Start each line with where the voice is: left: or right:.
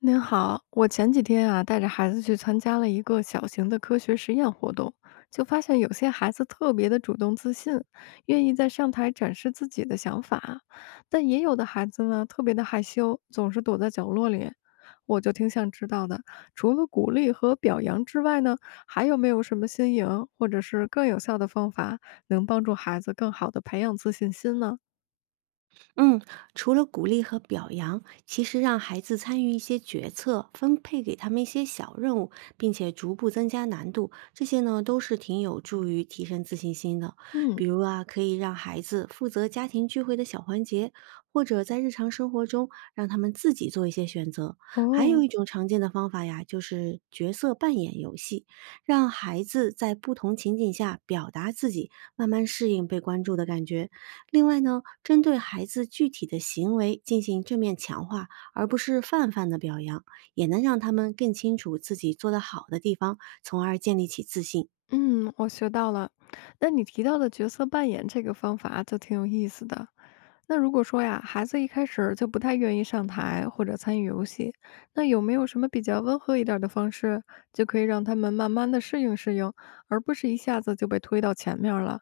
left: 您好，我前几天啊带着孩子去参加了一个小型的科学实验活动，就发现有些孩子特别的主动自信，愿意在上台展示自己的想法，但也有的孩子呢特别的害羞，总是躲在角落里。我就挺想知道的，除了鼓励和表扬之外呢，还有没有什么新颖或者是更有效的方法，能帮助孩子更好的培养自信心呢？
right: 嗯，除了鼓励和表扬，其实让孩子参与一些决策，分配给他们一些小任务，并且逐步增加难度，这些呢都是挺有助于提升自信心的。
left: 嗯。
right: 比如啊，可以让孩子负责家庭聚会的小环节，或者在日常生活中让他们自己做一些选择。还有
left: 哦。
right: 一种常见的方法呀，就是角色扮演游戏，让孩子在不同情景下表达自己，慢慢适应被关注的感觉。另外呢，针对孩子具体的行为进行正面强化，而不是泛泛的表扬，也能让他们更清楚自己做得好的地方，从而建立起自信。
left: 嗯，我学到了。那你提到的角色扮演这个方法就挺有意思的。那如果说呀，孩子一开始就不太愿意上台或者参与游戏，那有没有什么比较温和一点儿的方式，就可以让他们慢慢的适应适应，而不是一下子就被推到前面儿了？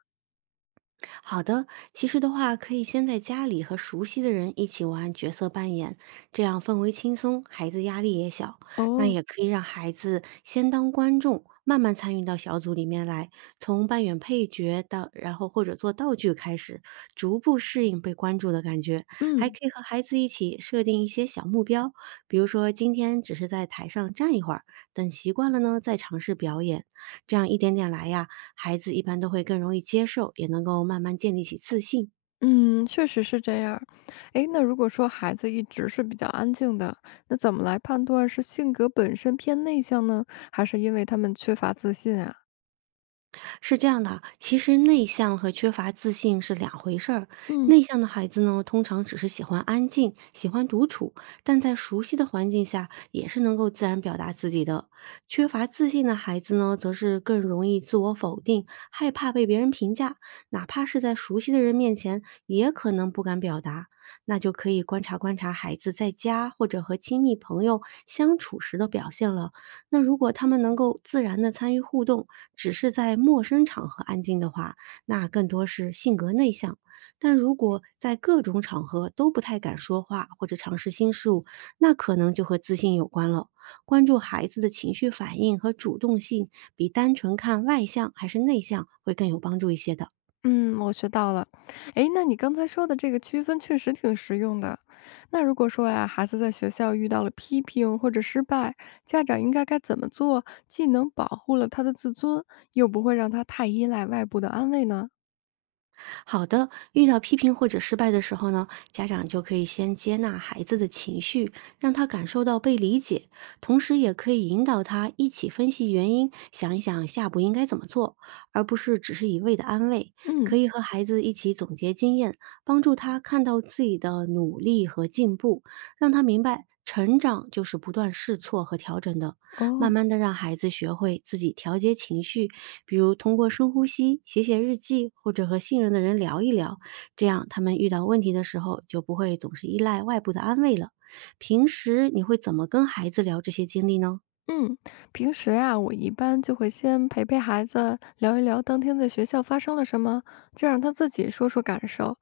right: 好的，其实的话，可以先在家里和熟悉的人一起玩角色扮演，这样氛围轻松，孩子压力也小。那
left: 哦。
right: 也可以让孩子先当观众，慢慢参与到小组里面来，从扮演配角到，然后或者做道具开始，逐步适应被关注的感觉。还
left: 嗯
right: 可以和孩子一起设定一些小目标，比如说今天只是在台上站一会儿，等习惯了呢，再尝试表演。这样一点点来呀，孩子一般都会更容易接受，也能够慢慢建立起自信。
left: 嗯，确实是这样儿。诶，那如果说孩子一直是比较安静的，那怎么来判断是性格本身偏内向呢，还是因为他们缺乏自信啊？
right: 是这样的啊，其实内向和缺乏自信是两回事儿。
left: 嗯。
right: 内向的孩子呢，通常只是喜欢安静，喜欢独处，但在熟悉的环境下也是能够自然表达自己的。缺乏自信的孩子呢，则是更容易自我否定，害怕被别人评价，哪怕是在熟悉的人面前，也可能不敢表达。那就可以观察观察孩子在家或者和亲密朋友相处时的表现了。那如果他们能够自然的参与互动，只是在陌生场合安静的话，那更多是性格内向。但如果在各种场合都不太敢说话或者尝试新事物，那可能就和自信有关了。关注孩子的情绪反应和主动性，比单纯看外向还是内向会更有帮助一些的。
left: 嗯，我学到了。诶，那你刚才说的这个区分确实挺实用的。那如果说呀，孩子在学校遇到了批评或者失败，家长应该该怎么做，既能保护了他的自尊，又不会让他太依赖外部的安慰呢？
right: 好的，遇到批评或者失败的时候呢，家长就可以先接纳孩子的情绪，让他感受到被理解，同时也可以引导他一起分析原因，想一想下步应该怎么做，而不是只是一味的安慰。可
left: 嗯。
right: 以和孩子一起总结经验，帮助他看到自己的努力和进步，让他明白成长就是不断试错和调整的。慢
left: 哦。
right: 慢的让孩子学会自己调节情绪，比如通过深呼吸、写写日记，或者和信任的人聊一聊，这样他们遇到问题的时候就不会总是依赖外部的安慰了。平时你会怎么跟孩子聊这些经历呢？
left: 嗯，平时啊，我一般就会先陪陪孩子，聊一聊当天在学校发生了什么，这样他自己说说感受。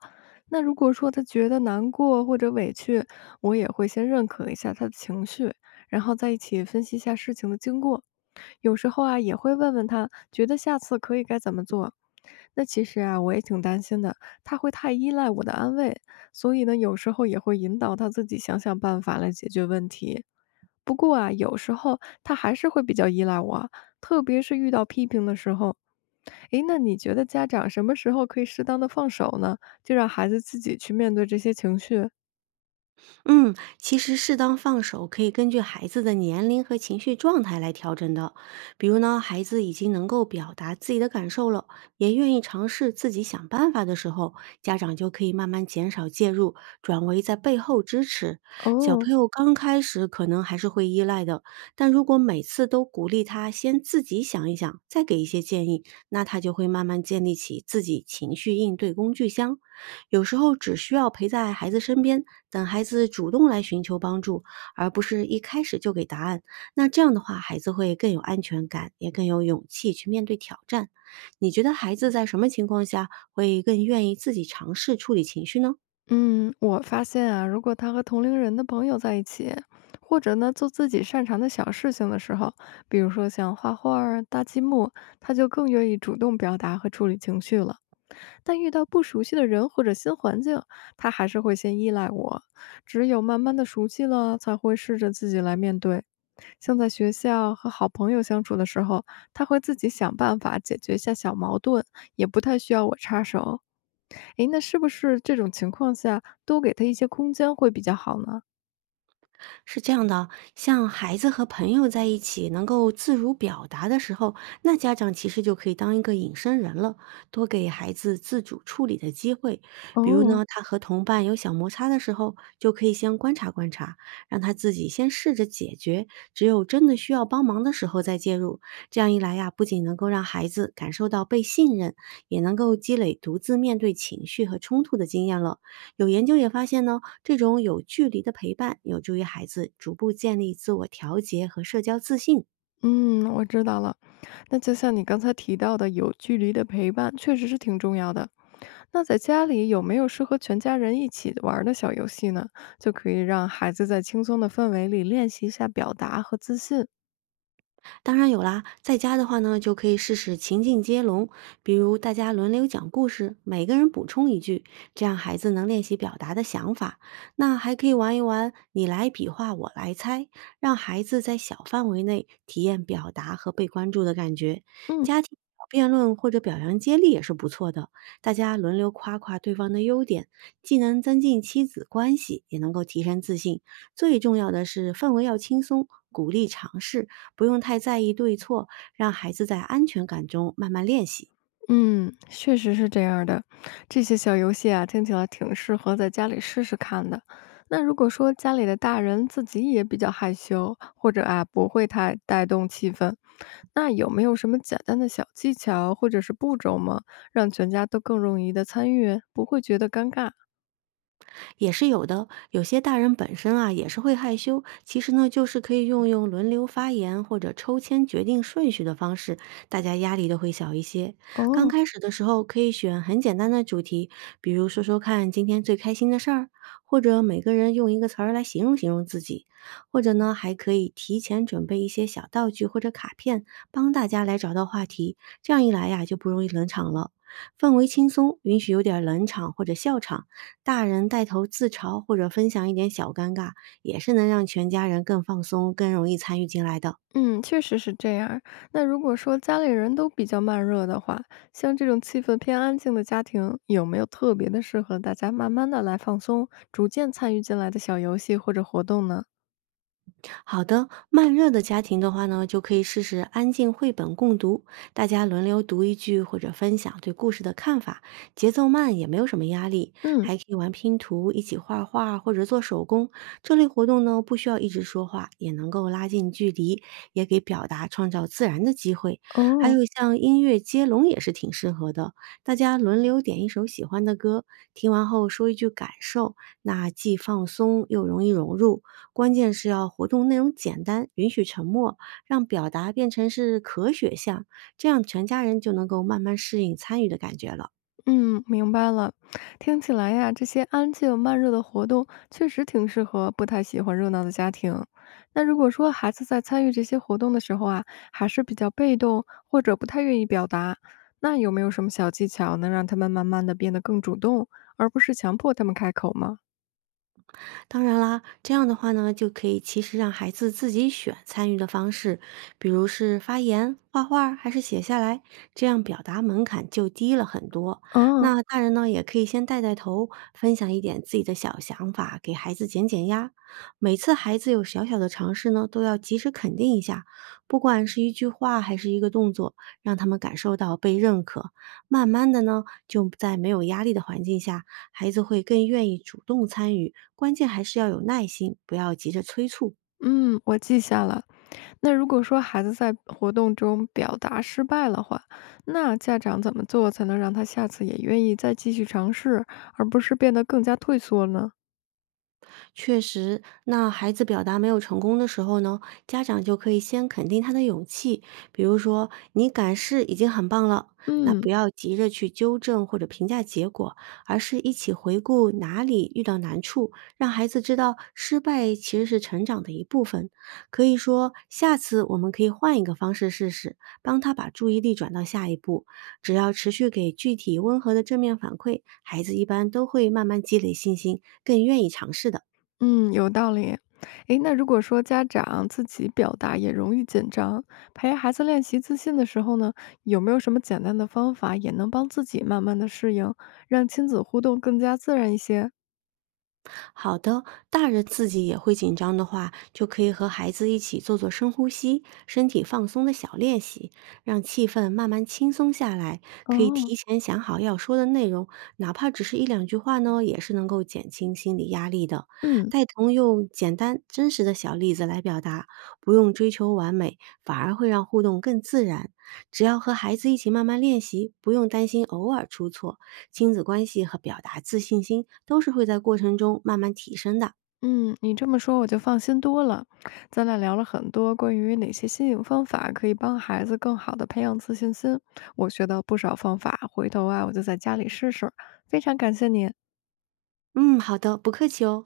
left: 那如果说他觉得难过或者委屈，我也会先认可一下他的情绪，然后再一起分析一下事情的经过。有时候啊，也会问问他，觉得下次可以该怎么做。那其实啊，我也挺担心的，他会太依赖我的安慰，所以呢，有时候也会引导他自己想想办法来解决问题。不过啊，有时候他还是会比较依赖我，特别是遇到批评的时候。诶，那你觉得家长什么时候可以适当的放手呢？就让孩子自己去面对这些情绪？
right: 嗯，其实适当放手可以根据孩子的年龄和情绪状态来调整的。比如呢，孩子已经能够表达自己的感受了，也愿意尝试自己想办法的时候，家长就可以慢慢减少介入，转为在背后支持。小
left: 哦。
right: 朋友刚开始可能还是会依赖的，但如果每次都鼓励他先自己想一想，再给一些建议，那他就会慢慢建立起自己情绪应对工具箱。有时候只需要陪在孩子身边，等孩子主动来寻求帮助，而不是一开始就给答案。那这样的话，孩子会更有安全感，也更有勇气去面对挑战。你觉得孩子在什么情况下会更愿意自己尝试处理情绪呢？
left: 嗯，我发现啊，如果他和同龄人的朋友在一起，或者呢做自己擅长的小事情的时候，比如说像画画儿、搭积木，他就更愿意主动表达和处理情绪了。但遇到不熟悉的人或者新环境，他还是会先依赖我。只有慢慢的熟悉了，才会试着自己来面对。像在学校和好朋友相处的时候，他会自己想办法解决一下小矛盾，也不太需要我插手。诶，那是不是这种情况下多给他一些空间会比较好呢？
right: 是这样的啊，像孩子和朋友在一起能够自如表达的时候，那家长其实就可以当一个隐身人了，多给孩子自主处理的机会。比如
left: 哦。
right: 呢，他和同伴有小摩擦的时候，就可以先观察观察，让他自己先试着解决，只有真的需要帮忙的时候再介入。这样一来呀，不仅能够让孩子感受到被信任，也能够积累独自面对情绪和冲突的经验了。有研究也发现呢。这种有距离的陪伴有助于孩子逐步建立自我调节和社交自信。
left: 嗯，我知道了。那就像你刚才提到的，有距离的陪伴确实是挺重要的。那在家里有没有适合全家人一起玩儿的小游戏呢？就可以让孩子在轻松的氛围里练习一下表达和自信。
right: 当然有啦，在家的话呢，就可以试试情境接龙，比如大家轮流讲故事，每个人补充一句，这样孩子能练习表达的想法。那还可以玩一玩你来比划，我来猜，让孩子在小范围内体验表达和被关注的感觉。
left: 嗯。
right: 家庭小辩论或者表扬接力也是不错的，大家轮流夸夸对方的优点，既能增进亲子关系，也能够提升自信。最重要的是氛围要轻松，鼓励尝试，不用太在意对错，让孩子在安全感中慢慢练习。
left: 嗯，确实是这样儿的。这些小游戏啊，听起来挺适合在家里试试看的。那如果说家里的大人自己也比较害羞，或者啊不会太带动气氛，那有没有什么简单的小技巧或者是步骤吗？让全家都更容易的参与，不会觉得尴尬？
right: 也是有的。有些大人本身啊也是会害羞，其实呢就是可以用用轮流发言或者抽签决定顺序的方式，大家压力都会小一些。刚
left: 哦。
right: 开始的时候可以选很简单的主题，比如说说看今天最开心的事儿，或者每个人用一个词儿来形容形容自己，或者呢还可以提前准备一些小道具或者卡片，帮大家来找到话题。这样一来呀就不容易冷场了。氛围轻松，允许有点儿冷场或者笑场。大人带头自嘲或者分享一点小尴尬，也是能让全家人更放松、更容易参与进来的。
left: 嗯，确实是这样儿。那如果说家里人都比较慢热的话，像这种气氛偏安静的家庭，有没有特别的适合大家慢慢的来放松，逐渐参与进来的小游戏或者活动呢？
right: 好的，慢热的家庭的话呢，就可以试试安静绘本共读，大家轮流读一句或者分享对故事的看法，节奏慢也没有什么压力，
left: 嗯。
right: 还可以玩拼图，一起画画或者做手工。这类活动呢，不需要一直说话，也能够拉近距离，也给表达创造自然的机会。还有
left: 哦。
right: 像音乐接龙也是挺适合的，大家轮流点一首喜欢的歌，听完后说一句感受，那既放松又容易融入。关键是要活动内容简单，允许沉默，让表达变成是可选项，这样全家人就能够慢慢适应参与的感觉了。
left: 嗯，明白了。听起来呀，这些安静慢热的活动确实挺适合不太喜欢热闹的家庭。那如果说孩子在参与这些活动的时候啊，还是比较被动或者不太愿意表达，那有没有什么小技巧能让他们慢慢的变得更主动，而不是强迫他们开口吗？
right: 当然啦，这样的话呢，就可以其实让孩子自己选参与的方式，比如是发言、画画还是写下来，这样表达门槛就低了很多。
left: 嗯
right: 那大人呢，也可以先带带头，分享一点自己的小想法，给孩子减减压。每次孩子有小小的尝试呢，都要及时肯定一下，不管是一句话还是一个动作，让他们感受到被认可。慢慢的呢，就在没有压力的环境下，孩子会更愿意主动参与，关键还是要有耐心，不要急着催促。
left: 嗯，我记下了。那如果说孩子在活动中表达失败了话，那家长怎么做才能让他下次也愿意再继续尝试，而不是变得更加退缩呢？
right: 确实，那孩子表达没有成功的时候呢，家长就可以先肯定他的勇气，比如说“你敢试已经很棒了”，那
left: 嗯
right: 不要急着去纠正或者评价结果，而是一起回顾哪里遇到难处，让孩子知道失败其实是成长的一部分。可以说，下次我们可以换一个方式试试，帮他把注意力转到下一步。只要持续给具体温和的正面反馈，孩子一般都会慢慢积累信心，更愿意尝试的。
left: 嗯，有道理。诶，那如果说家长自己表达也容易紧张，陪孩子练习自信的时候呢，有没有什么简单的方法也能帮自己慢慢的适应，让亲子互动更加自然一些？
right: 好的，大人自己也会紧张的话，就可以和孩子一起做做深呼吸、身体放松的小练习，让气氛慢慢轻松下来。可以
left: 哦。
right: 提前想好要说的内容，哪怕只是一两句话呢，也是能够减轻心理压力的。
left: 嗯。
right: 带同用简单真实的小例子来表达，不用追求完美，反而会让互动更自然。只要和孩子一起慢慢练习，不用担心偶尔出错，亲子关系和表达自信心都是会在过程中慢慢提升的。
left: 嗯，你这么说我就放心多了。咱俩聊了很多关于哪些新颖方法可以帮孩子更好的培养自信心，我学到不少方法，回头啊我就在家里试试。非常感谢你。
right: 嗯，好的，不客气哦。